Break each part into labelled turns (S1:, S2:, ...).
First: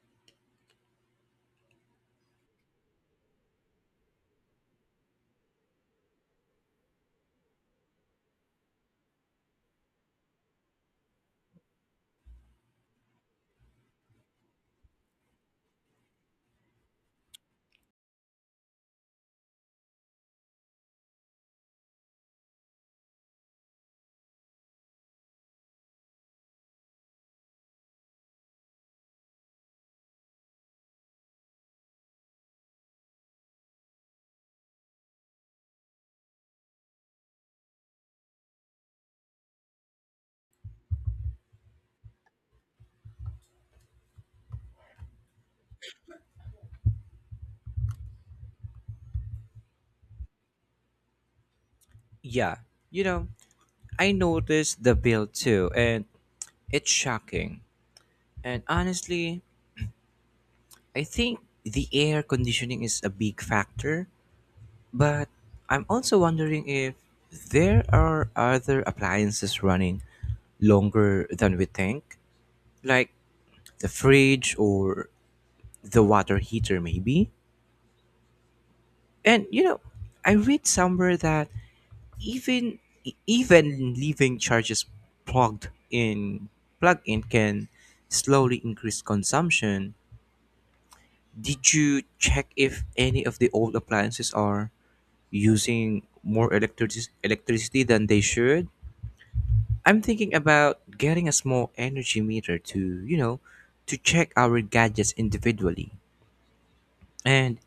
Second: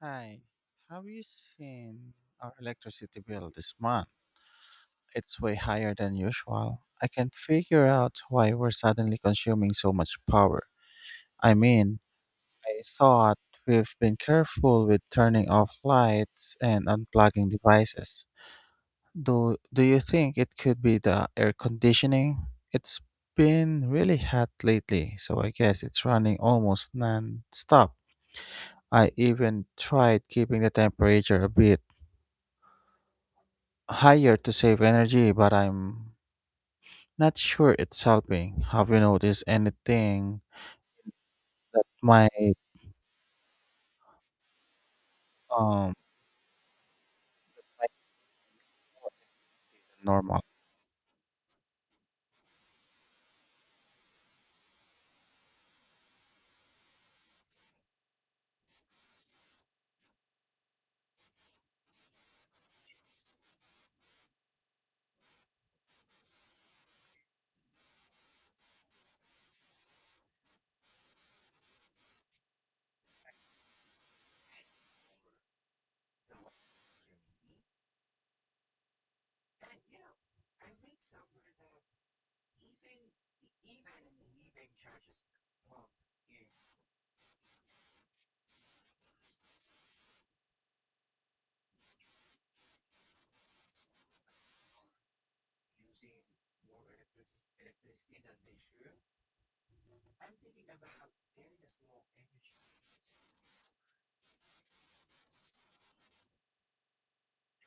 S1: Hi, have you seen our electricity bill this month? It's way higher than usual. I can't figure out why we're suddenly consuming so much power. I mean, I thought we've been careful with turning off lights and unplugging devices. Do you think it could be the air conditioning? It's been really hot lately, so I guess it's running almost non-stop. I even tried keeping the temperature a bit higher to save energy, but I'm not sure it's helping. Have you noticed anything that might um normal?
S2: Yeah, you know, I noticed the bill too, and it's shocking. And honestly, I think the air conditioning is a big factor, but I'm also wondering if there are other appliances running longer than we think, like the fridge or the water heater, maybe. And you know, I read somewhere that Even even leaving charges plugged in plugged in can slowly increase consumption. Did you check if any of the old appliances are using electricity than they should? I'm thinking about getting a small energy meter to, you know, to check our gadgets individually. And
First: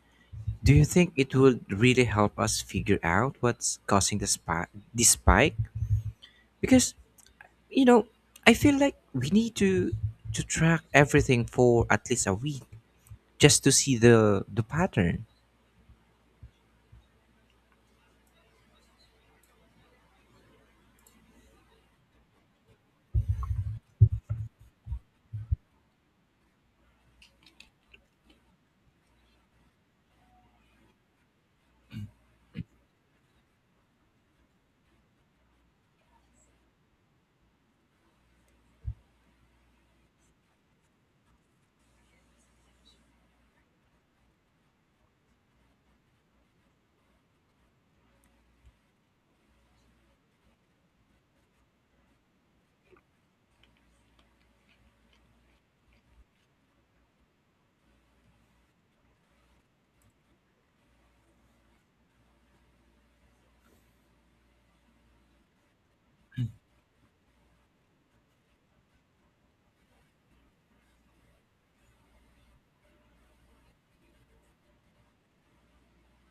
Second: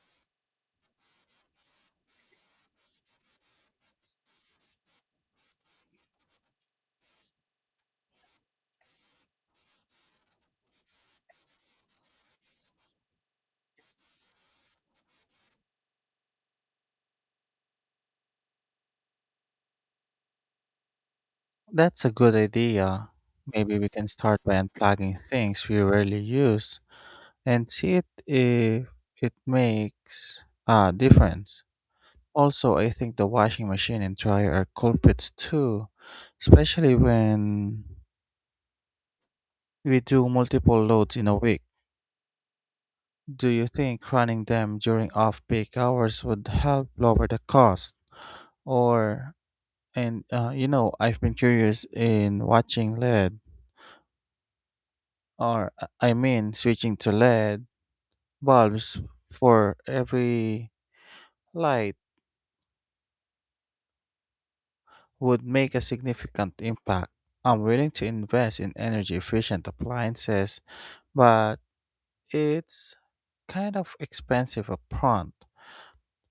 S2: do you think it would really help us figure out what's causing the spike? Because you know, I feel like we need to track everything for at least a week just to see the pattern.
S1: That's a good idea. Maybe we can start by unplugging things we rarely use and see it if it makes a difference. Also, I think the washing machine and dryer are culprits too, especially when we do multiple loads in a week. Do you think running them during off-peak hours would help lower the cost? Or, and You know, I've been curious in watching LED, or uh, I mean, switching to LED bulbs for every light would make a significant impact. I'm willing to invest in energy-efficient appliances, but it's kind of expensive upfront.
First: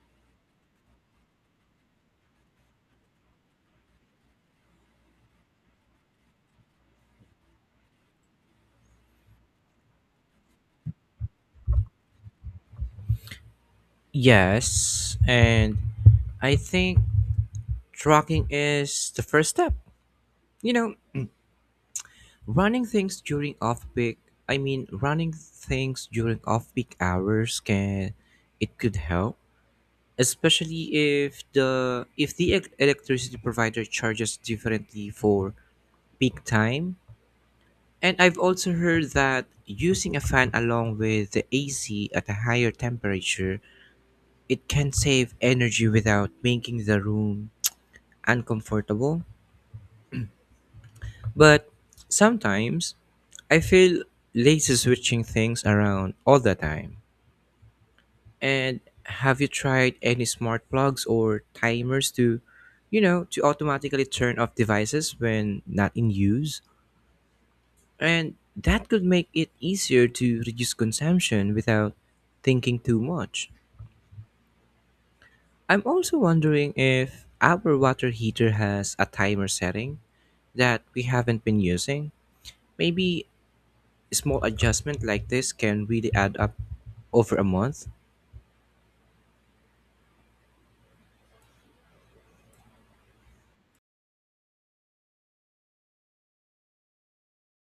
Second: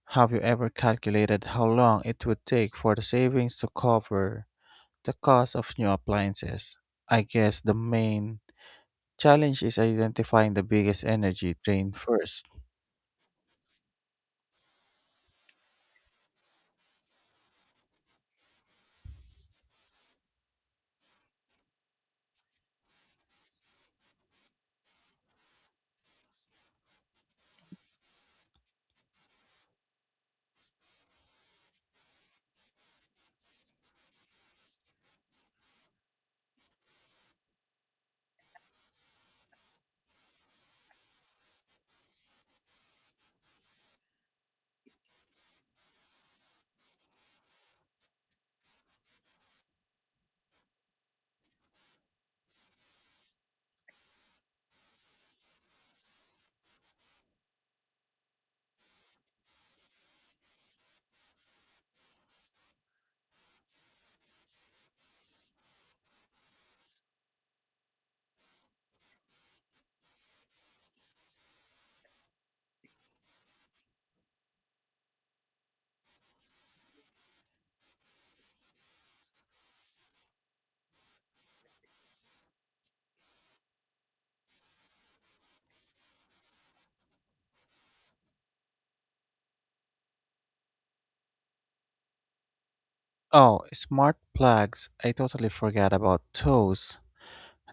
S1: Have you ever calculated how long it would take for the savings to cover the cost of new appliances? I guess the main challenge is identifying the biggest energy drain first.
S2: Yes, and I think tracking is the first step. You know, running things during off peak. I mean, Running things during off peak hours can it could help, especially if electricity provider charges differently for peak time. And I've also heard that using a fan along with the AC at a higher temperature, it can save energy without making the room uncomfortable. But sometimes I feel lazy switching things around all the time. And have you tried any smart plugs or timers to, to automatically turn off devices when not in use? And that could make it easier to reduce consumption without thinking too much. I'm also wondering if our water heater has a timer setting that we haven't been using. Maybe a small adjustment like this can really add up over a month.
S1: Oh, smart plugs. I totally forgot about those.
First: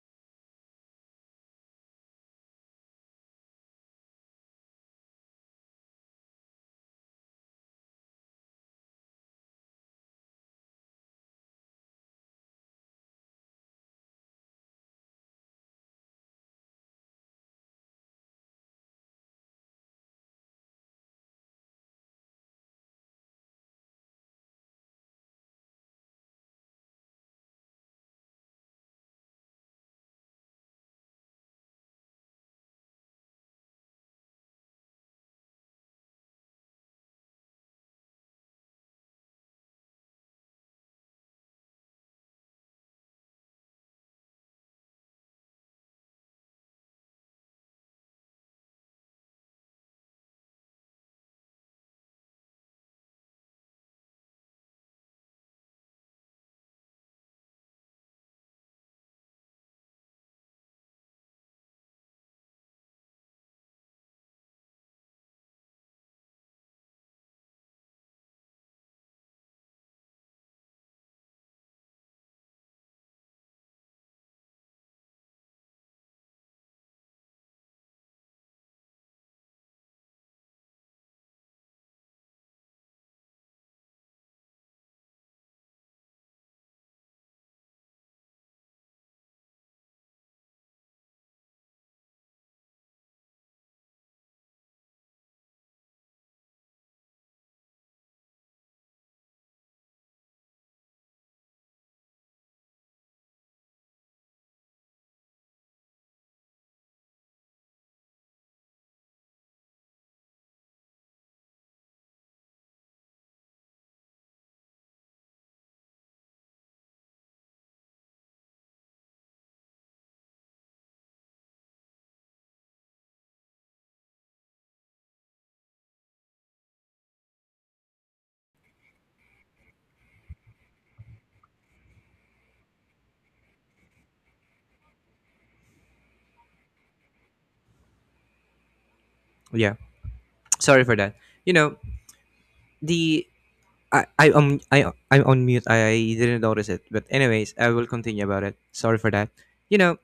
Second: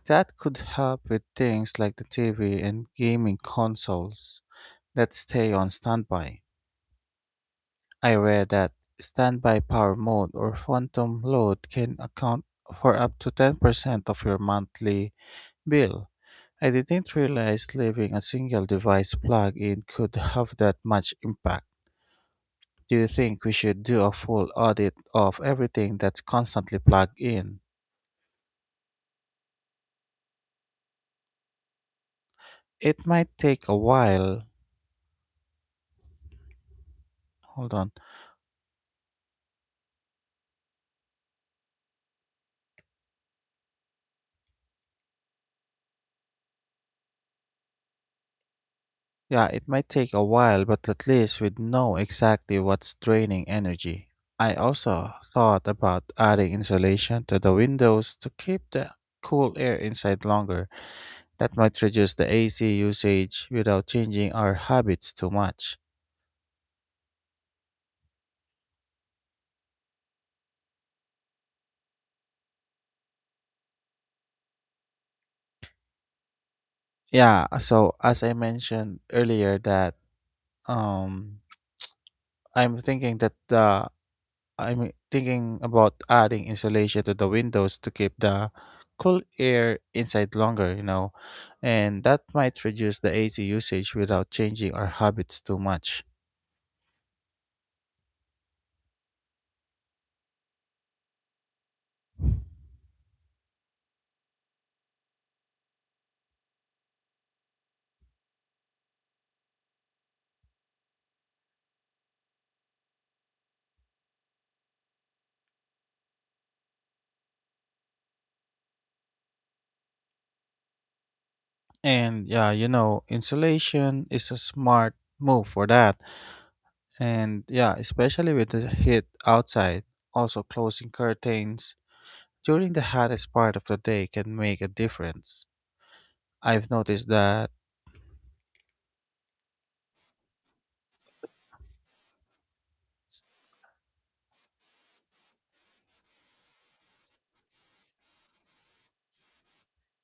S1: That could help with things like the TV and gaming consoles that stay on standby. I read that standby power mode or phantom load can account for up to 10% of your monthly bill. I didn't realize leaving a single device plugged in could have that much impact. Do you think we should do a full audit of everything that's constantly plugged in? It might take a while. Hold on. Yeah, it might take a while, but at least we'd know exactly what's draining energy. I also thought about adding insulation to the windows to keep the cool air inside longer. That might reduce the AC usage without changing our habits too much. Yeah, so as I mentioned earlier that um I'm thinking that the I'm thinking about adding insulation to the windows to keep the cool air inside longer, you know, and that might reduce the AC usage without changing our habits too much. And yeah, you know, insulation is a smart move for that. And yeah, especially with the heat outside, also closing curtains during the hottest part of the day can make a difference. I've noticed that,
S2: Yeah, sorry for that. You know, the I I'm on mute. I didn't notice it. But anyways, I will continue about it. Sorry for that. You know,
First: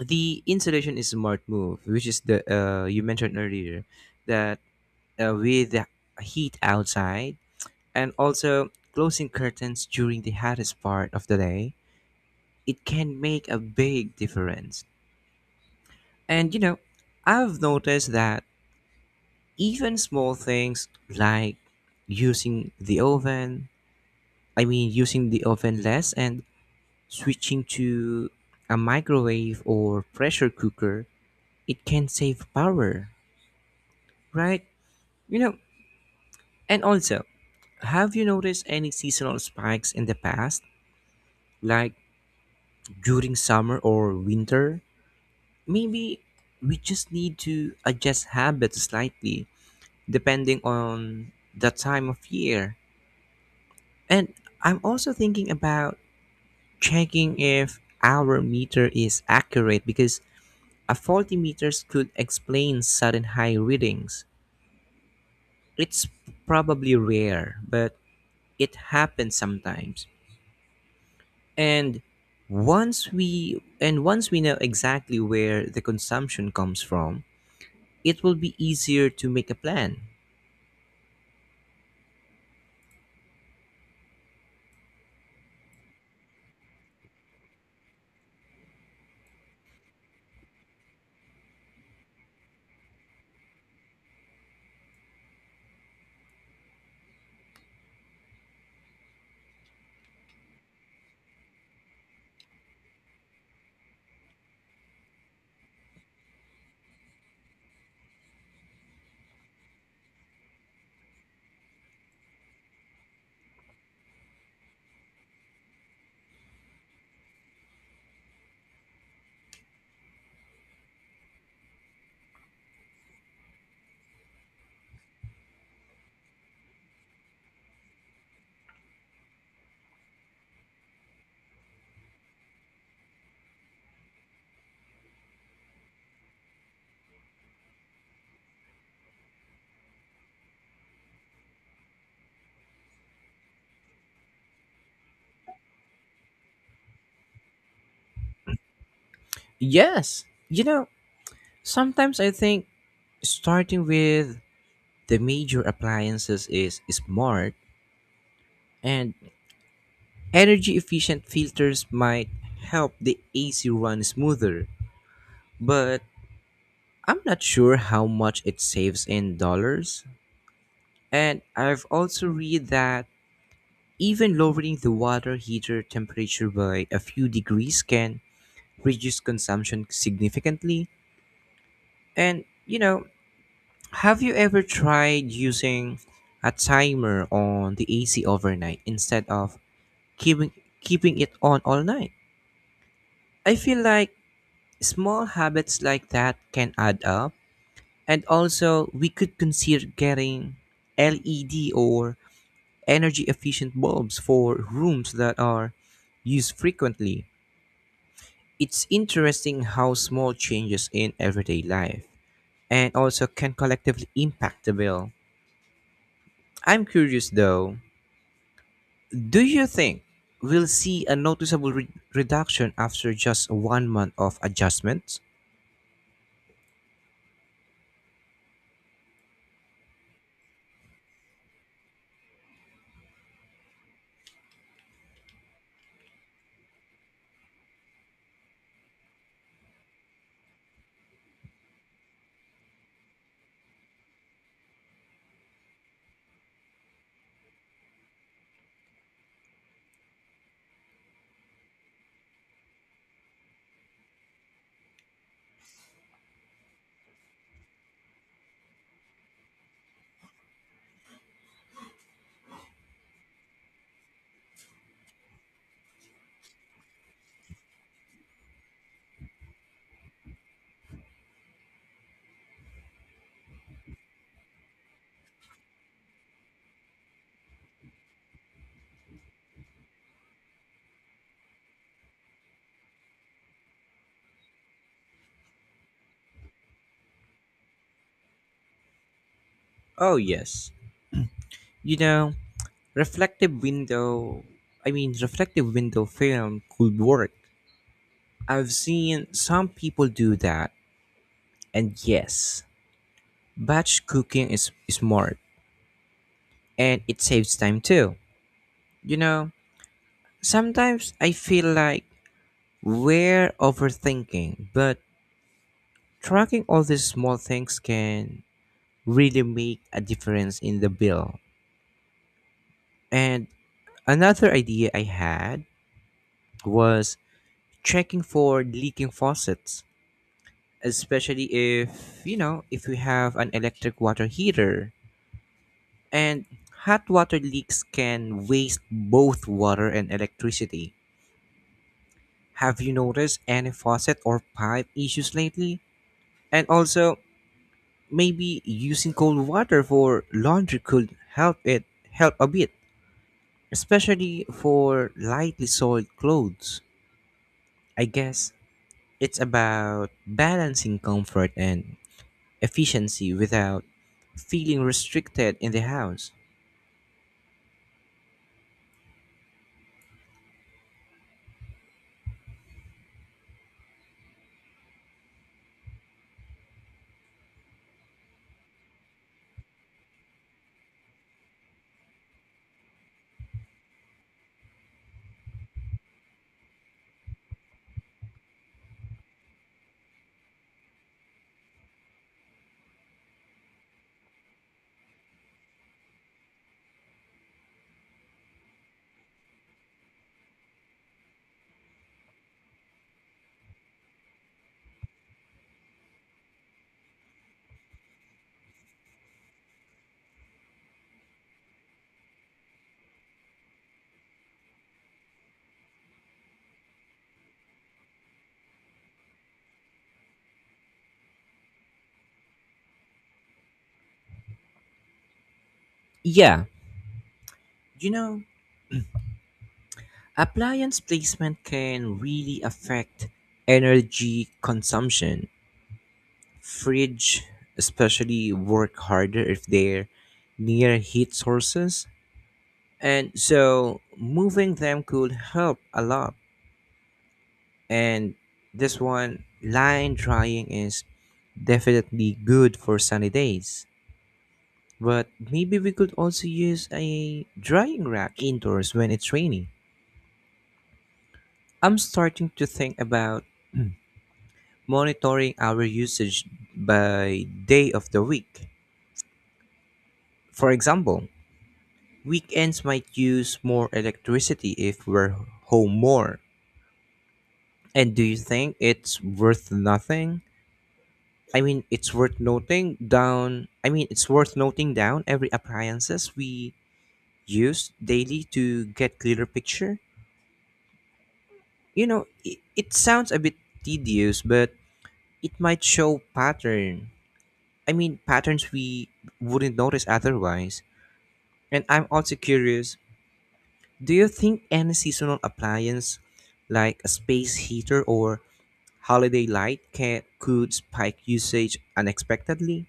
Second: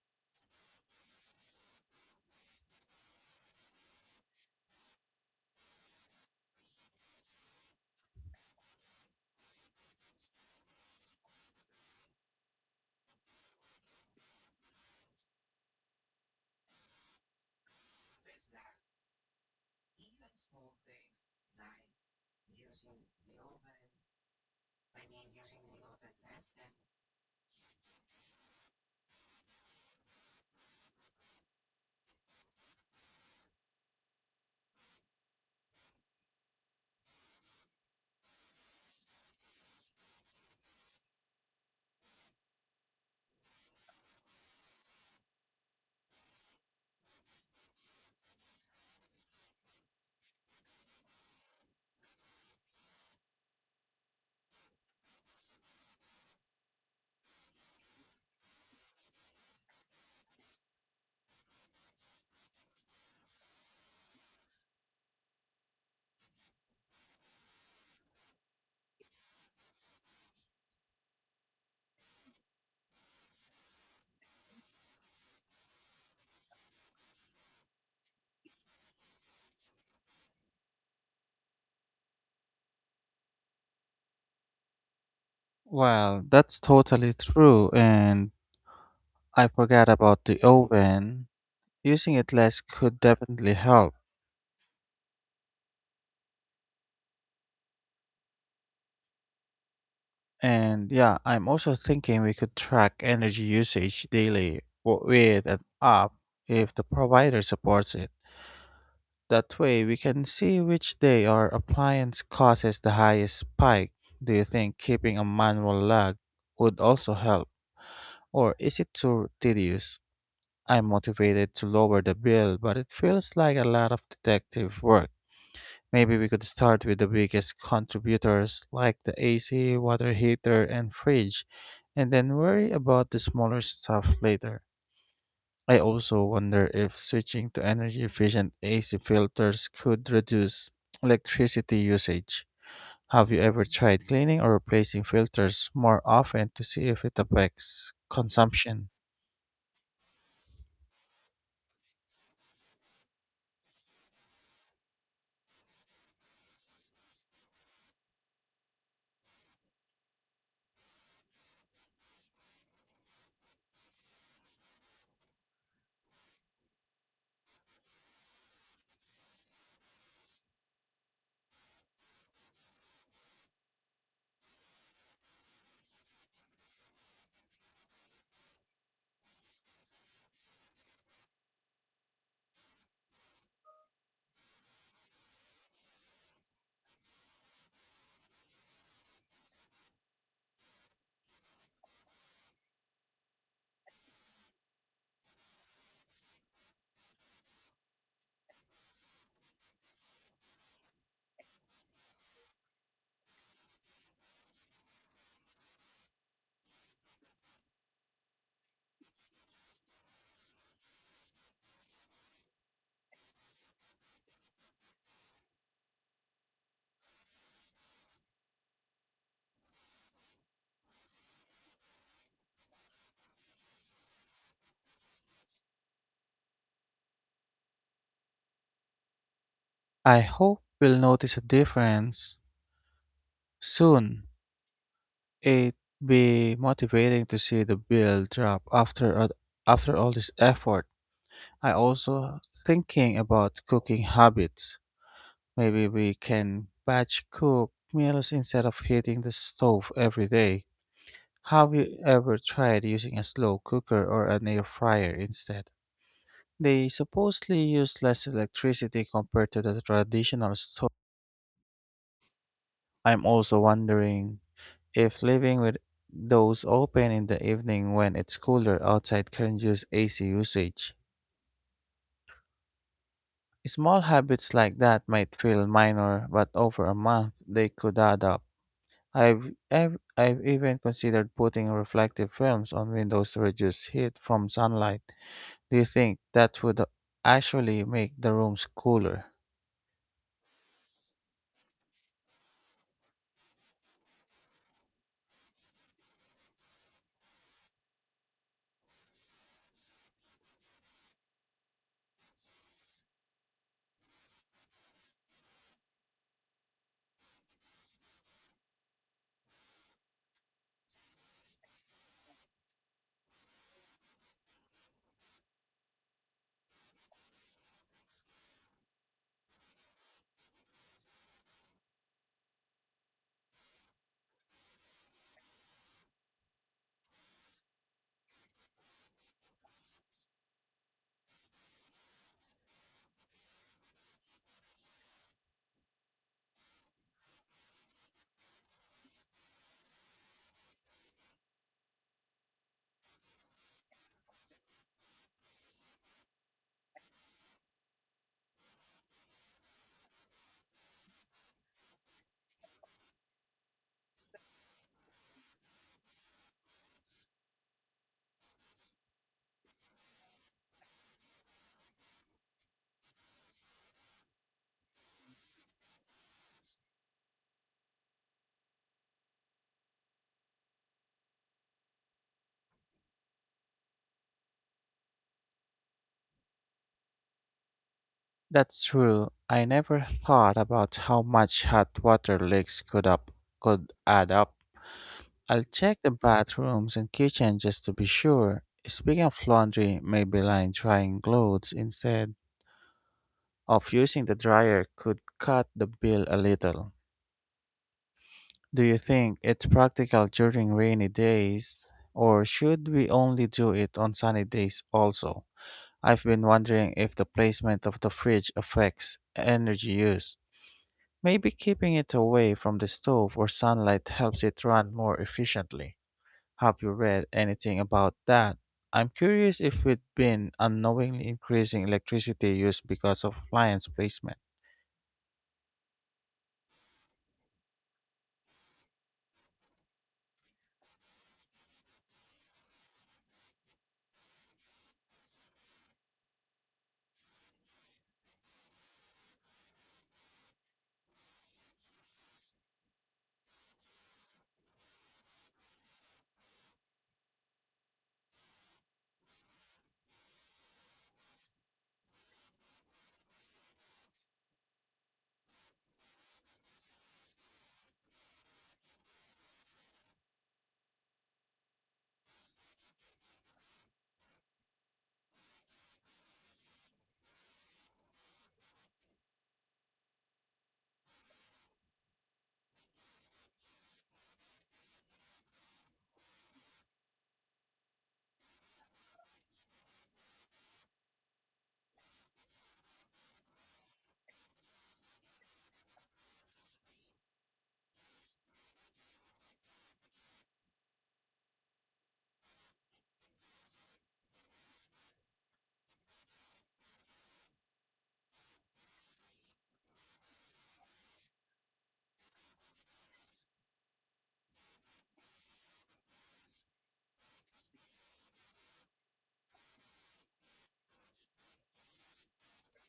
S2: the insulation is a smart move, which is the you mentioned earlier that with the heat outside and also closing curtains during the hottest part of the day, it can make a big difference. And you know, I've noticed that even small things like using the oven, using the oven less and switching to a microwave or pressure cooker, it can save power, right? You know, And also, have you noticed any seasonal spikes in the past, like during summer or winter? Maybe we just need to adjust habits slightly depending on the time of year. And I'm also thinking about checking if our meter is accurate because a faulty meter could explain sudden high readings. It's probably rare, but it happens sometimes. And once we know exactly where the consumption comes from, it will be easier to make a plan.
S1: well, that's totally true, and I forgot about the oven. Using it less could definitely help. And yeah, I'm also thinking we could track energy usage daily with an app if the provider supports it. That way, we can see which day our appliance causes the highest spike. Do you think keeping a manual log would also help, or is it too tedious? I'm motivated to lower the bill, but it feels like a lot of detective work. Maybe we could start with the biggest contributors like the AC, water heater, and fridge, and then worry about the smaller stuff later. I also wonder if switching to energy efficient AC filters could reduce electricity usage. Have you ever tried cleaning or replacing filters more often to see if it affects consumption?
S2: Yes, sometimes I think starting with the major appliances is smart and energy efficient filters might help the AC run smoother, but I'm not sure how much it saves in dollars. And I've also read that even lowering the water heater temperature by a few degrees can reduce consumption significantly. And, have you ever tried using a timer on the AC overnight instead of keeping keeping it on all night? I feel like small habits like that can add up. And also, we could consider getting LED or energy efficient bulbs for rooms that are used frequently. It's interesting how small changes in everyday life and also can collectively impact the bill. I'm curious though, do you think we'll see a reduction after just 1 month of adjustments?
S1: I hope we'll notice a difference soon. It'd be motivating to see the bill drop after after all this effort. I also thinking about cooking habits. Maybe we can batch cook meals instead of hitting the stove every day. Have you ever tried using a slow cooker or an air fryer instead? They supposedly use less electricity compared to the traditional stove. I'm also wondering if leaving with those open in the evening when it's cooler outside can reduce AC usage. Small habits like that might feel minor, but over a month they could add up. I've even considered putting reflective films on windows to reduce heat from sunlight. Do you think that would actually make the rooms cooler?
S2: Oh, yes. You know, reflective window, Reflective window film could work. I've seen some people do that, and yes, batch cooking is smart and it saves time too. You know, Sometimes I feel like we're overthinking, but tracking all these small things can really make a difference in the bill. And another idea I had was checking for leaking faucets, especially if, if we have an electric water heater. And hot water leaks can waste both water and electricity. Have you noticed any faucet or pipe issues lately? And also, maybe using cold water for laundry could help a bit, especially for lightly soiled clothes. I guess it's about balancing comfort and efficiency without feeling restricted in the house.
S1: That's true. I never thought about how much hot water leaks could add up. I'll check the bathrooms and kitchen just to be sure. Speaking of laundry, maybe line drying clothes instead of using the dryer could cut the bill a little. Do you think it's practical during rainy days, or should we only do it on sunny days also? I've been wondering if the placement of the fridge affects energy use. Maybe keeping it away from the stove or sunlight helps it run more efficiently. Have you read anything about that? I'm curious if we've been unknowingly increasing electricity use because of appliance placement.
S2: Yeah, you know, appliance placement can really affect energy consumption. Fridge especially work harder if they're near heat sources. And so moving them could help a lot. And this one, line drying is definitely good for sunny days. But maybe we could also use a drying rack indoors when it's raining. I'm starting to think about monitoring our usage by day of the week. For example, weekends might use more electricity if we're home more. And do you think it's worth nothing? I mean, it's worth noting down. I mean, it's worth noting down every appliances we use daily to get clearer picture. It sounds a bit tedious, but it might show patterns we wouldn't notice otherwise. And I'm also curious, do you think any seasonal appliance like a space heater or holiday light can could spike usage unexpectedly?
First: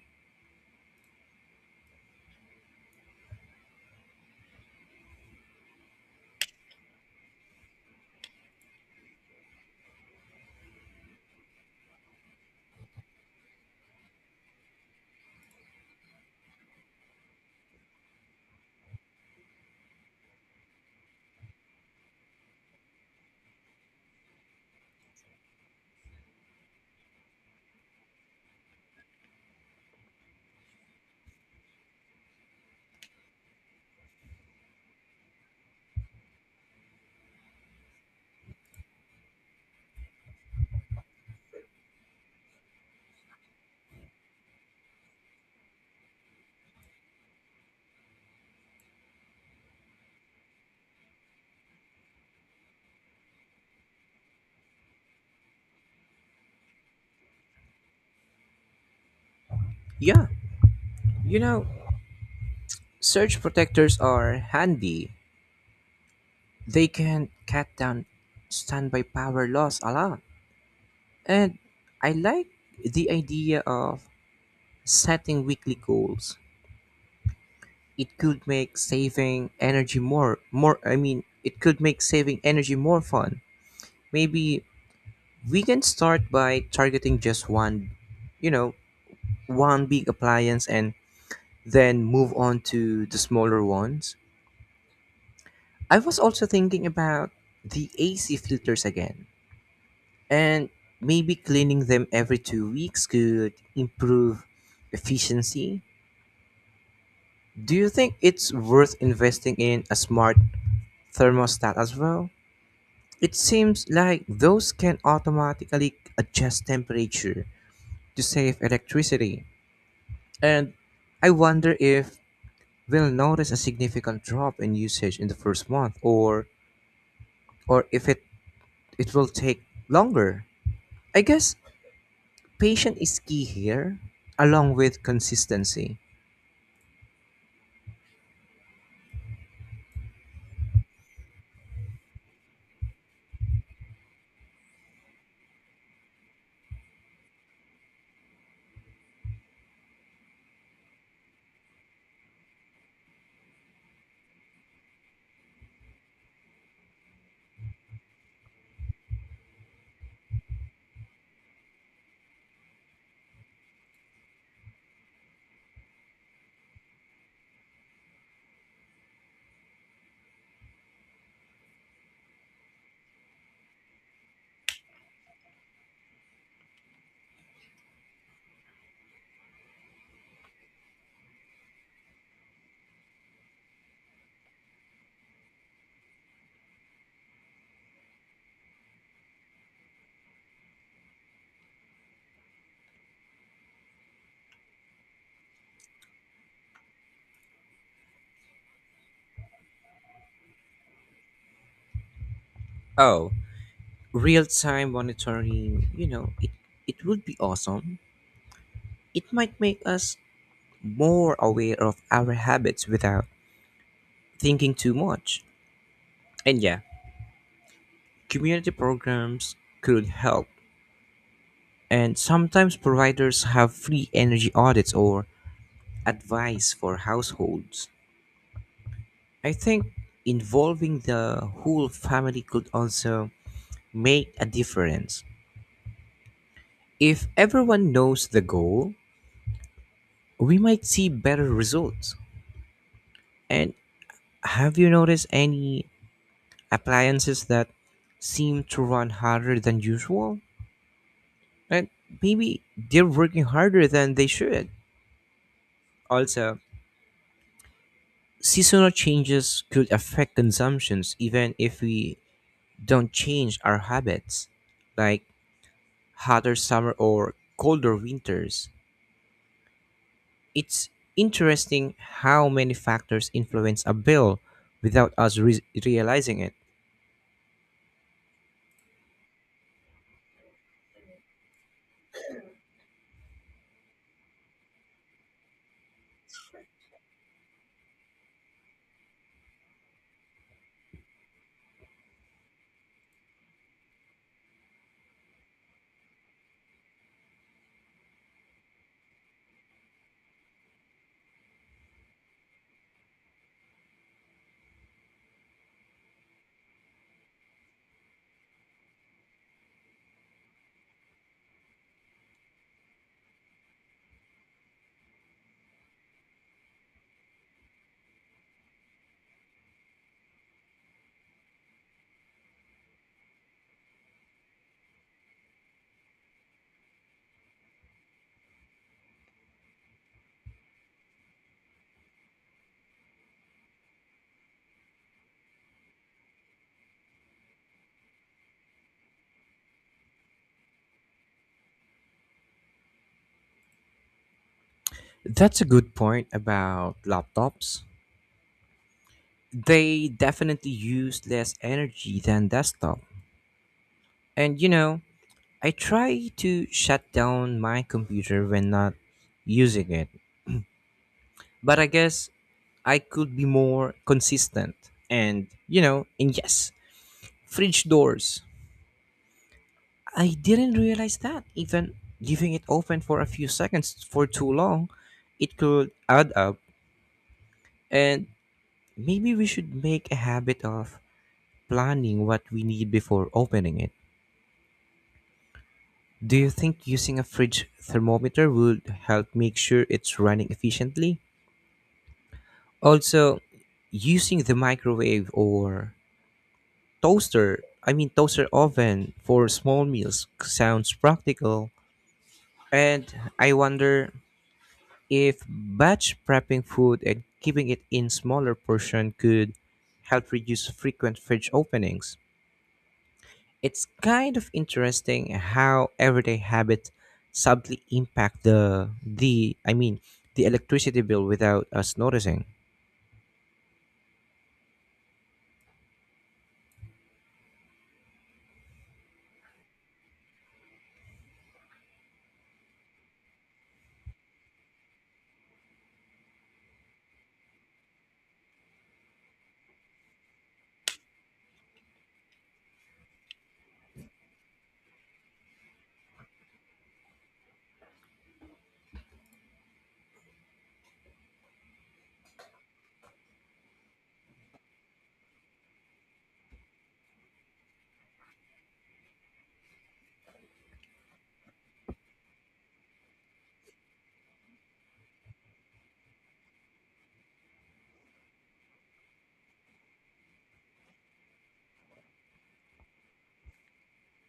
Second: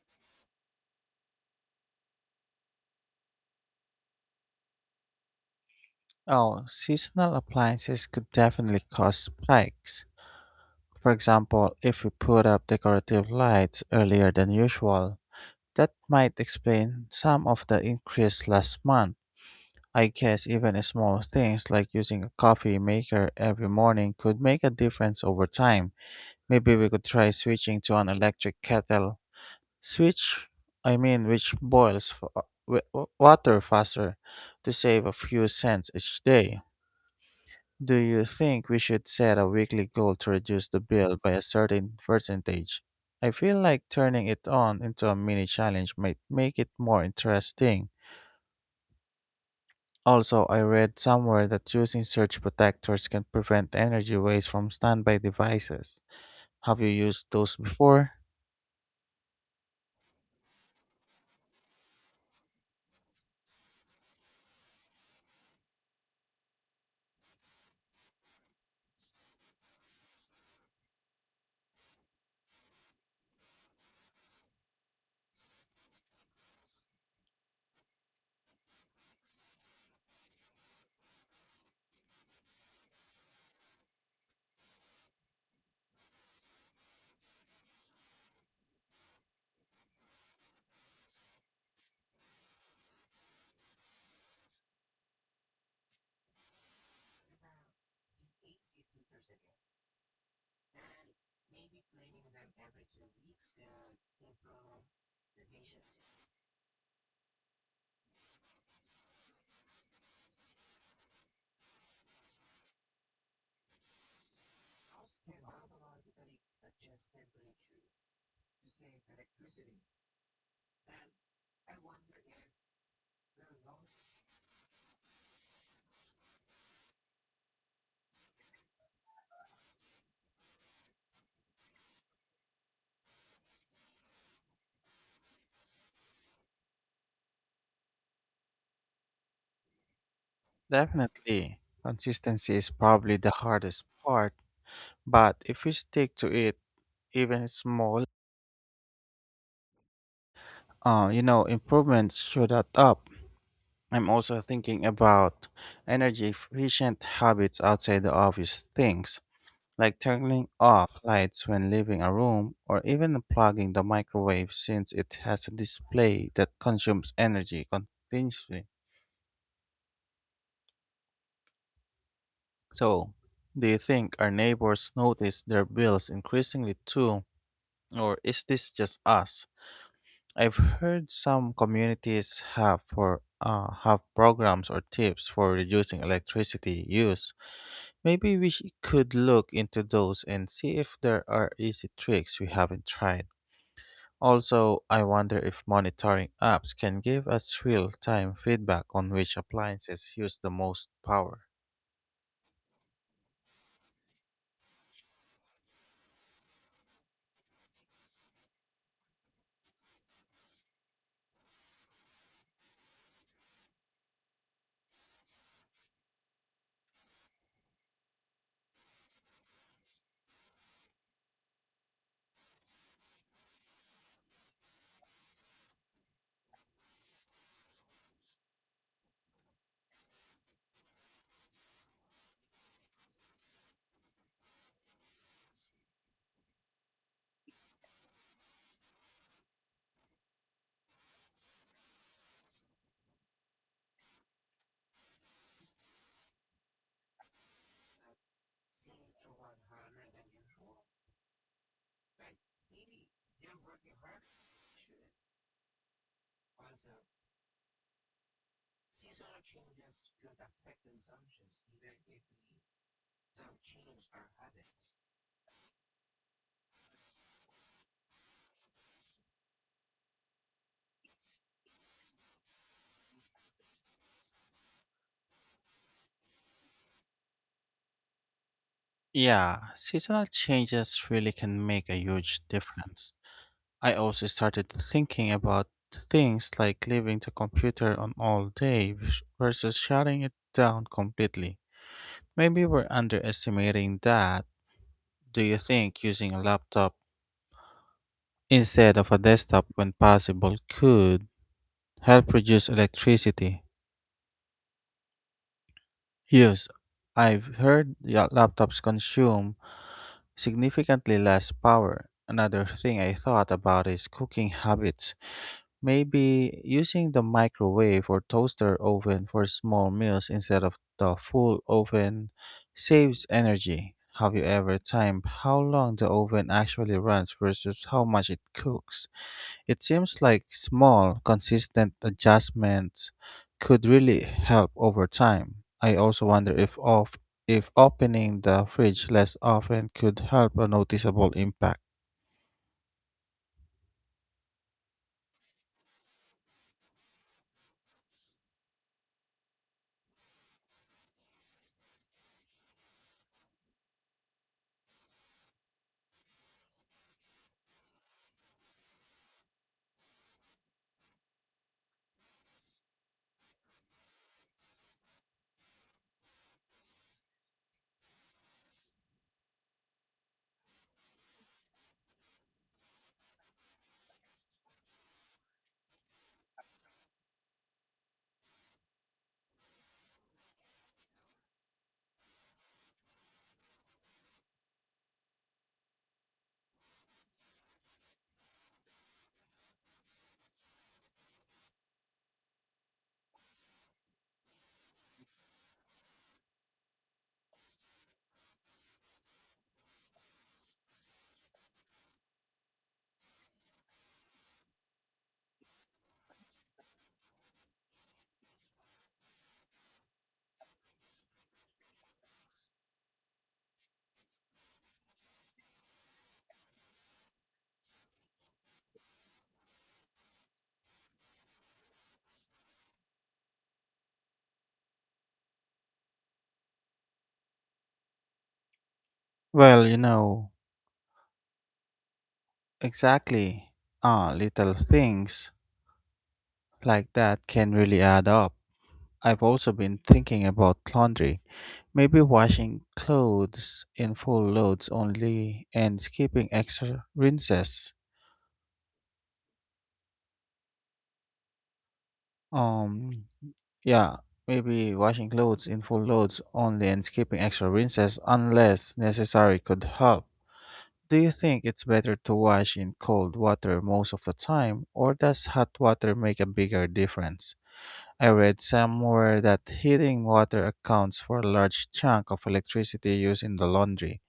S1: Oh, seasonal appliances could definitely cause spikes. For example, if we put up decorative lights earlier than usual, that might explain some of the increase last month. I guess even small things like using a coffee maker every morning could make a difference over time. Maybe we could try switching to an electric kettle Switch, which boils water faster to save a few cents each day. Do you think we should set a weekly goal to reduce the bill by a certain percentage? I feel like turning it on into a mini challenge might make it more interesting. Also, I read somewhere that using surge protectors can prevent energy waste from standby devices. Have you used those before?
S2: Yeah, you know, surge protectors are handy. They can cut down standby power loss a lot. And I like the idea of setting weekly goals. It could make saving energy more more I mean, It could make saving energy more fun. Maybe we can start by targeting just one, you know, one big appliance and then move on to the smaller ones. I was also thinking about the AC filters again. And maybe cleaning them every 2 weeks could improve efficiency. Do you think it's worth investing in a smart thermostat as well? It seems like those can automatically adjust temperature to save electricity. And I wonder if we'll notice a significant drop in usage in the first month or if it, it will take longer. I guess patience is key here along with consistency.
S1: Definitely. Consistency is probably the hardest part, but if we stick to it, even small, you know, improvements should add up. I'm also thinking about energy efficient habits outside the obvious things, like turning off lights when leaving a room or even unplugging the microwave since it has a display that consumes energy continuously. So, do you think our neighbors notice their bills increasingly too, or is this just us? I've heard some communities have programs or tips for reducing electricity use. Maybe we could look into those and see if there are easy tricks we haven't tried. Also, I wonder if monitoring apps can give us real-time feedback on which appliances use the most power.
S2: Oh, real time monitoring, it would be awesome. It might make us more aware of our habits without thinking too much. And yeah, community programs could help. And sometimes providers have free energy audits or advice for households. I think involving the whole family could also make a difference. If everyone knows the goal, we might see better results. And have you noticed any appliances that seem to run harder than usual? And maybe they're working harder than they should. Also, seasonal changes could affect consumptions even if we don't change our habits, like hotter summer or colder winters. It's interesting how many factors influence a bill without realizing it.
S1: Yeah, seasonal changes really can make a huge difference. I also started thinking about things like leaving the computer on all day versus shutting it down completely. Maybe we're underestimating that. Do you think using a laptop instead of a desktop when possible could help reduce electricity use? I've heard laptops consume significantly less power. Another thing I thought about is cooking habits. Maybe using the microwave or toaster oven for small meals instead of the full oven saves energy. Have you ever timed how long the oven actually runs versus how much it cooks? It seems like small, consistent adjustments could really help over time. I also wonder if off if opening the fridge less often could help a noticeable impact.
S2: That's a good point about laptops. They definitely use less energy than desktop. And you know, I try to shut down my computer when not using it, but I guess I could be more consistent. And you know, and Yes, fridge doors. I didn't realize that even leaving it open for a few seconds for too long, it could add up. And maybe we should make a habit of planning what we need before opening it. Do you think using a fridge thermometer would help make sure it's running efficiently? Also, using the microwave or toaster, I mean toaster oven for small meals sounds practical. And I wonder if batch prepping food and keeping it in smaller portion could help reduce frequent fridge openings. It's kind of interesting how everyday habits subtly impact the I mean the electricity bill without us noticing.
S1: Well, you know, exactly. Ah, little things like that can really add up. I've also been thinking about laundry. Maybe washing clothes in full loads only and skipping extra rinses. Um, yeah, Maybe washing clothes in full loads only and skipping extra rinses unless necessary could help. Do you think it's better to wash in cold water most of the time, or does hot water make a bigger difference? I read somewhere that heating water accounts for a large chunk of electricity used in the laundry.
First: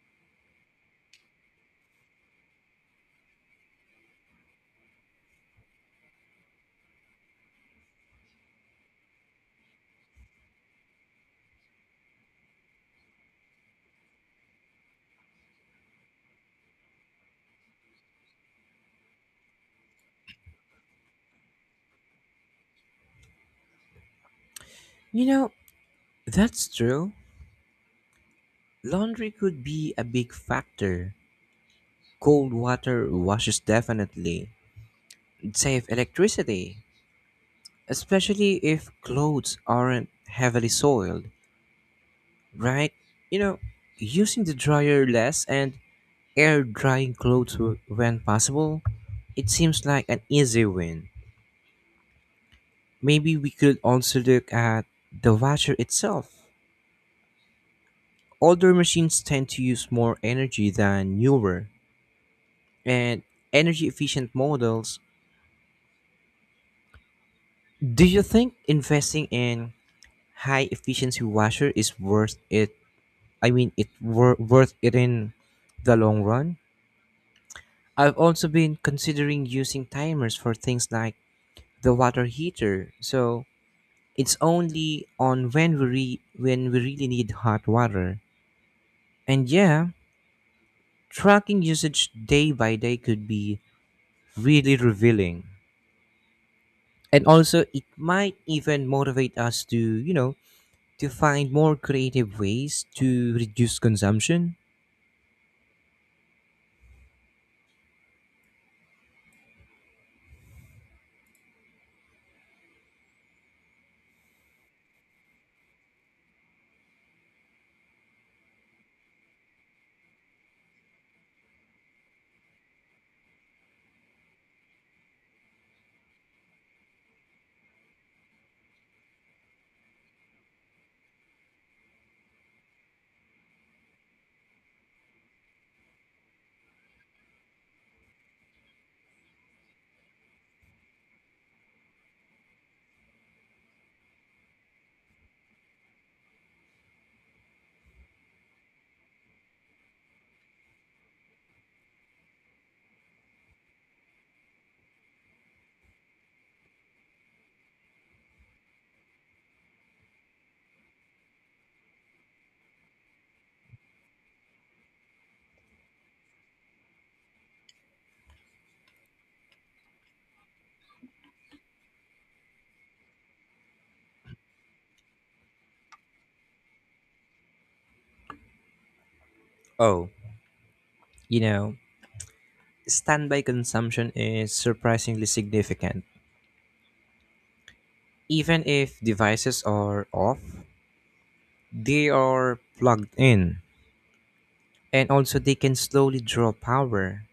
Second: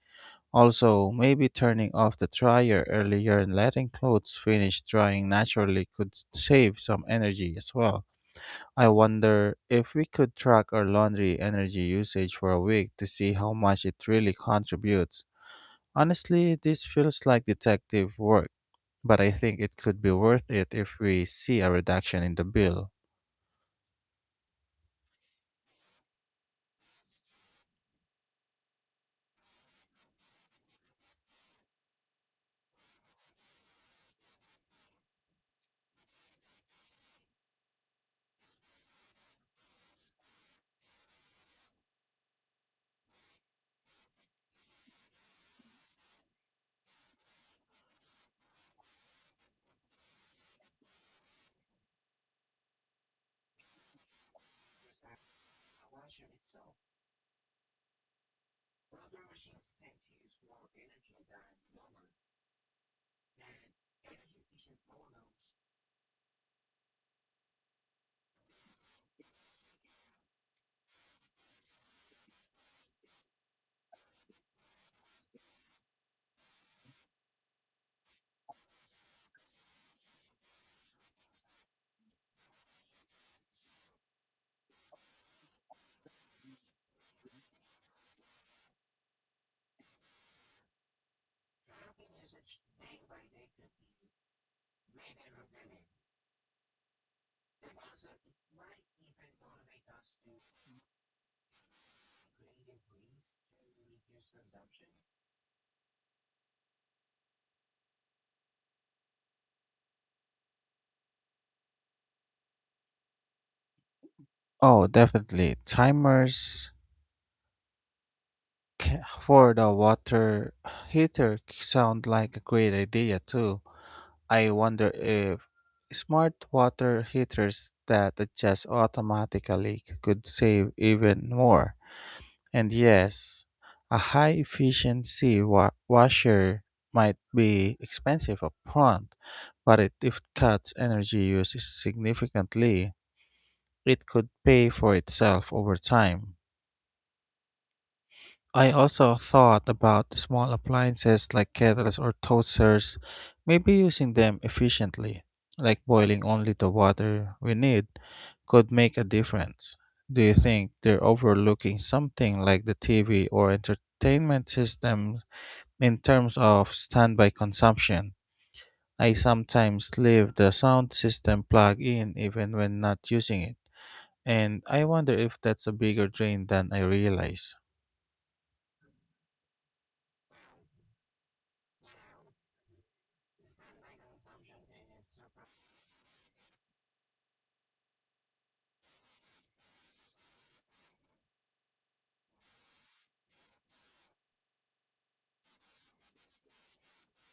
S1: Also, maybe turning off the dryer earlier and letting clothes finish drying naturally could save some energy as well. I wonder if we could track our laundry energy usage for a week to see how much it really contributes. Honestly, this feels like detective work, but I think it could be worth it if we see a reduction in the bill.
S2: You know, that's true. Laundry could be a big factor. Cold water washes definitely save electricity, especially if clothes aren't heavily soiled, right? You know, Using the dryer less and air drying when possible? It seems like an easy win. Maybe we could also look at the washer itself. Older machines tend to use more energy than newer and energy efficient models. Do you think investing in high efficiency washer is worth it? Worth it in the long run? I've also been considering using timers for things like the water heater. So, it's only on when when we really need hot water. And yeah, tracking usage day by day could be really revealing. And also it might even motivate us to, to find more creative ways to reduce consumption.
S1: Oh, definitely. Timers for the water heater sound like a great idea too. I wonder if smart water heaters that adjust automatically could save even more. And yes, a high efficiency washer might be expensive upfront, but if it cuts energy use significantly, it could pay for itself over time. I also thought about small appliances like kettles or toasters, maybe using them efficiently, like boiling only the water we need, could make a difference. Do you think they're overlooking something like the TV or entertainment system in terms of standby consumption? I sometimes leave the sound system plugged in even when not using it, and I wonder if that's a bigger drain than I realize.
S2: Oh, you know, standby consumption is surprisingly significant. Even if devices are off, they are plugged in and also they can slowly draw power.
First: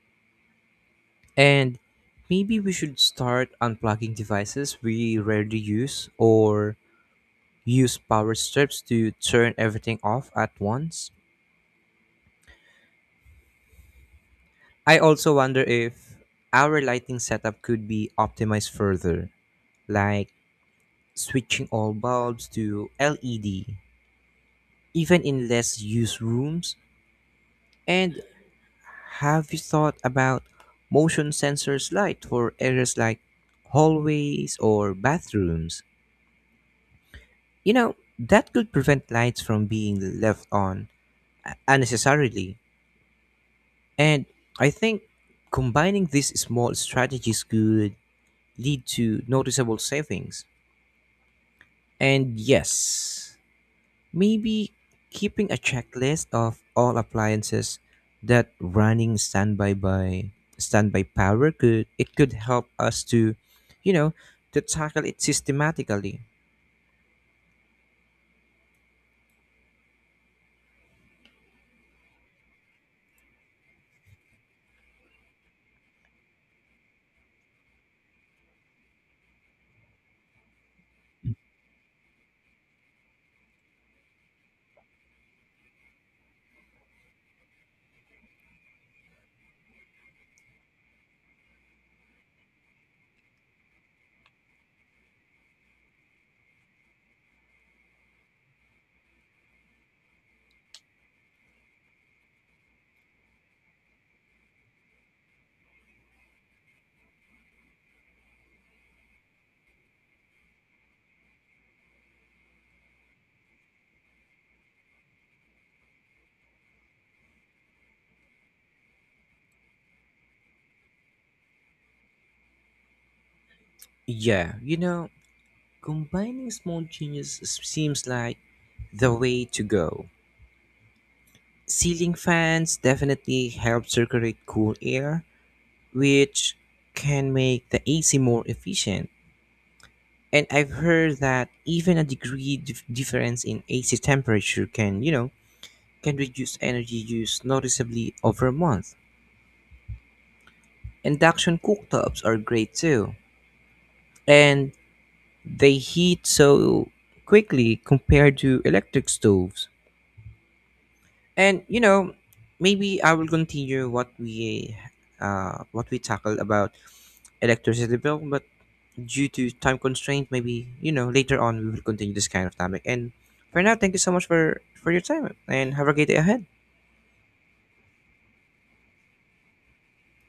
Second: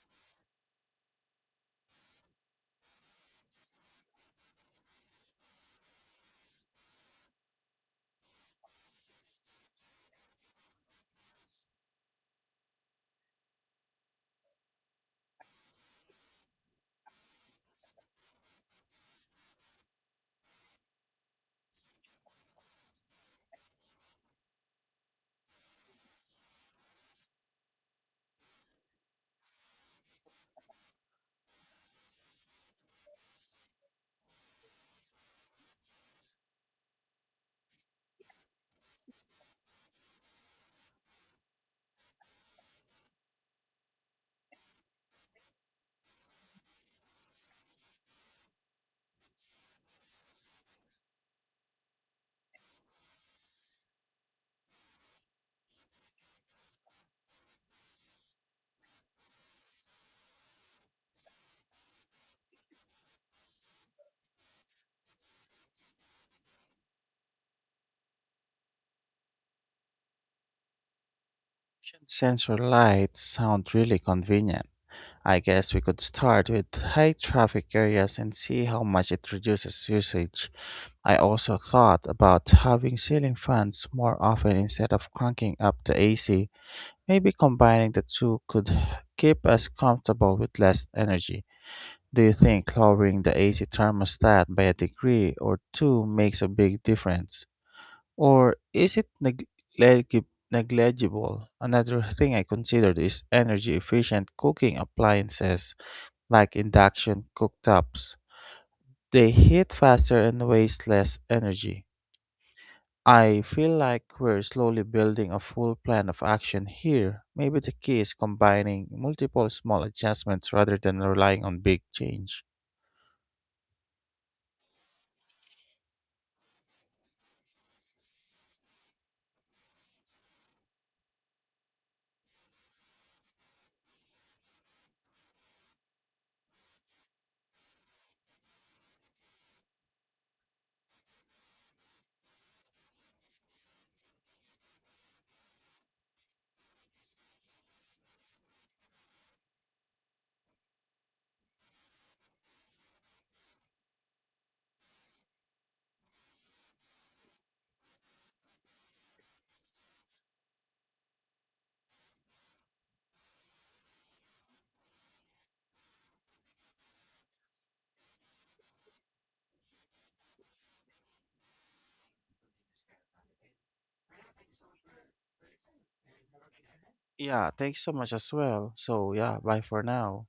S2: And maybe we should start unplugging devices we rarely use or use power strips to turn everything off at once. I also wonder if our lighting setup could be optimized further, like switching all bulbs to LED, even in less used rooms. And have you thought about motion sensors light for areas like hallways or bathrooms? That could prevent lights from being left on unnecessarily. And I think combining these small strategies could lead to noticeable savings. And yes, maybe keeping a checklist of all appliances that running standby by standby power could help us to you know to tackle it systematically.
S1: Sensor lights sound really convenient. I guess we could start with high traffic areas and see how much it reduces usage. I also thought about having ceiling fans more often instead of cranking up the AC. Maybe combining the two could keep us comfortable with less energy. Do you think lowering the AC thermostat by a degree or two makes a big difference? Or is it negligible? Another thing I considered is energy efficient cooking appliances like induction cooktops. They heat faster and waste less energy. I feel like we're slowly building a full plan of action here. Maybe the key is combining multiple small adjustments rather than relying on big change.
S2: Yeah, combining small changes seems like the way to go. Ceiling fans definitely help circulate cool air, which can make the AC more efficient. And I've heard that even a difference in AC temperature can, can reduce energy use noticeably over a month. Induction cooktops are great too, and they heat so quickly compared to electric stoves. And you know, Maybe I will continue what we tackled about electricity bill, but due to time constraint, maybe later on we will continue this kind of topic. And for now, thank you so much for your time, and have a great day ahead.
S1: Yeah, thanks so much as well. So, yeah, bye for now.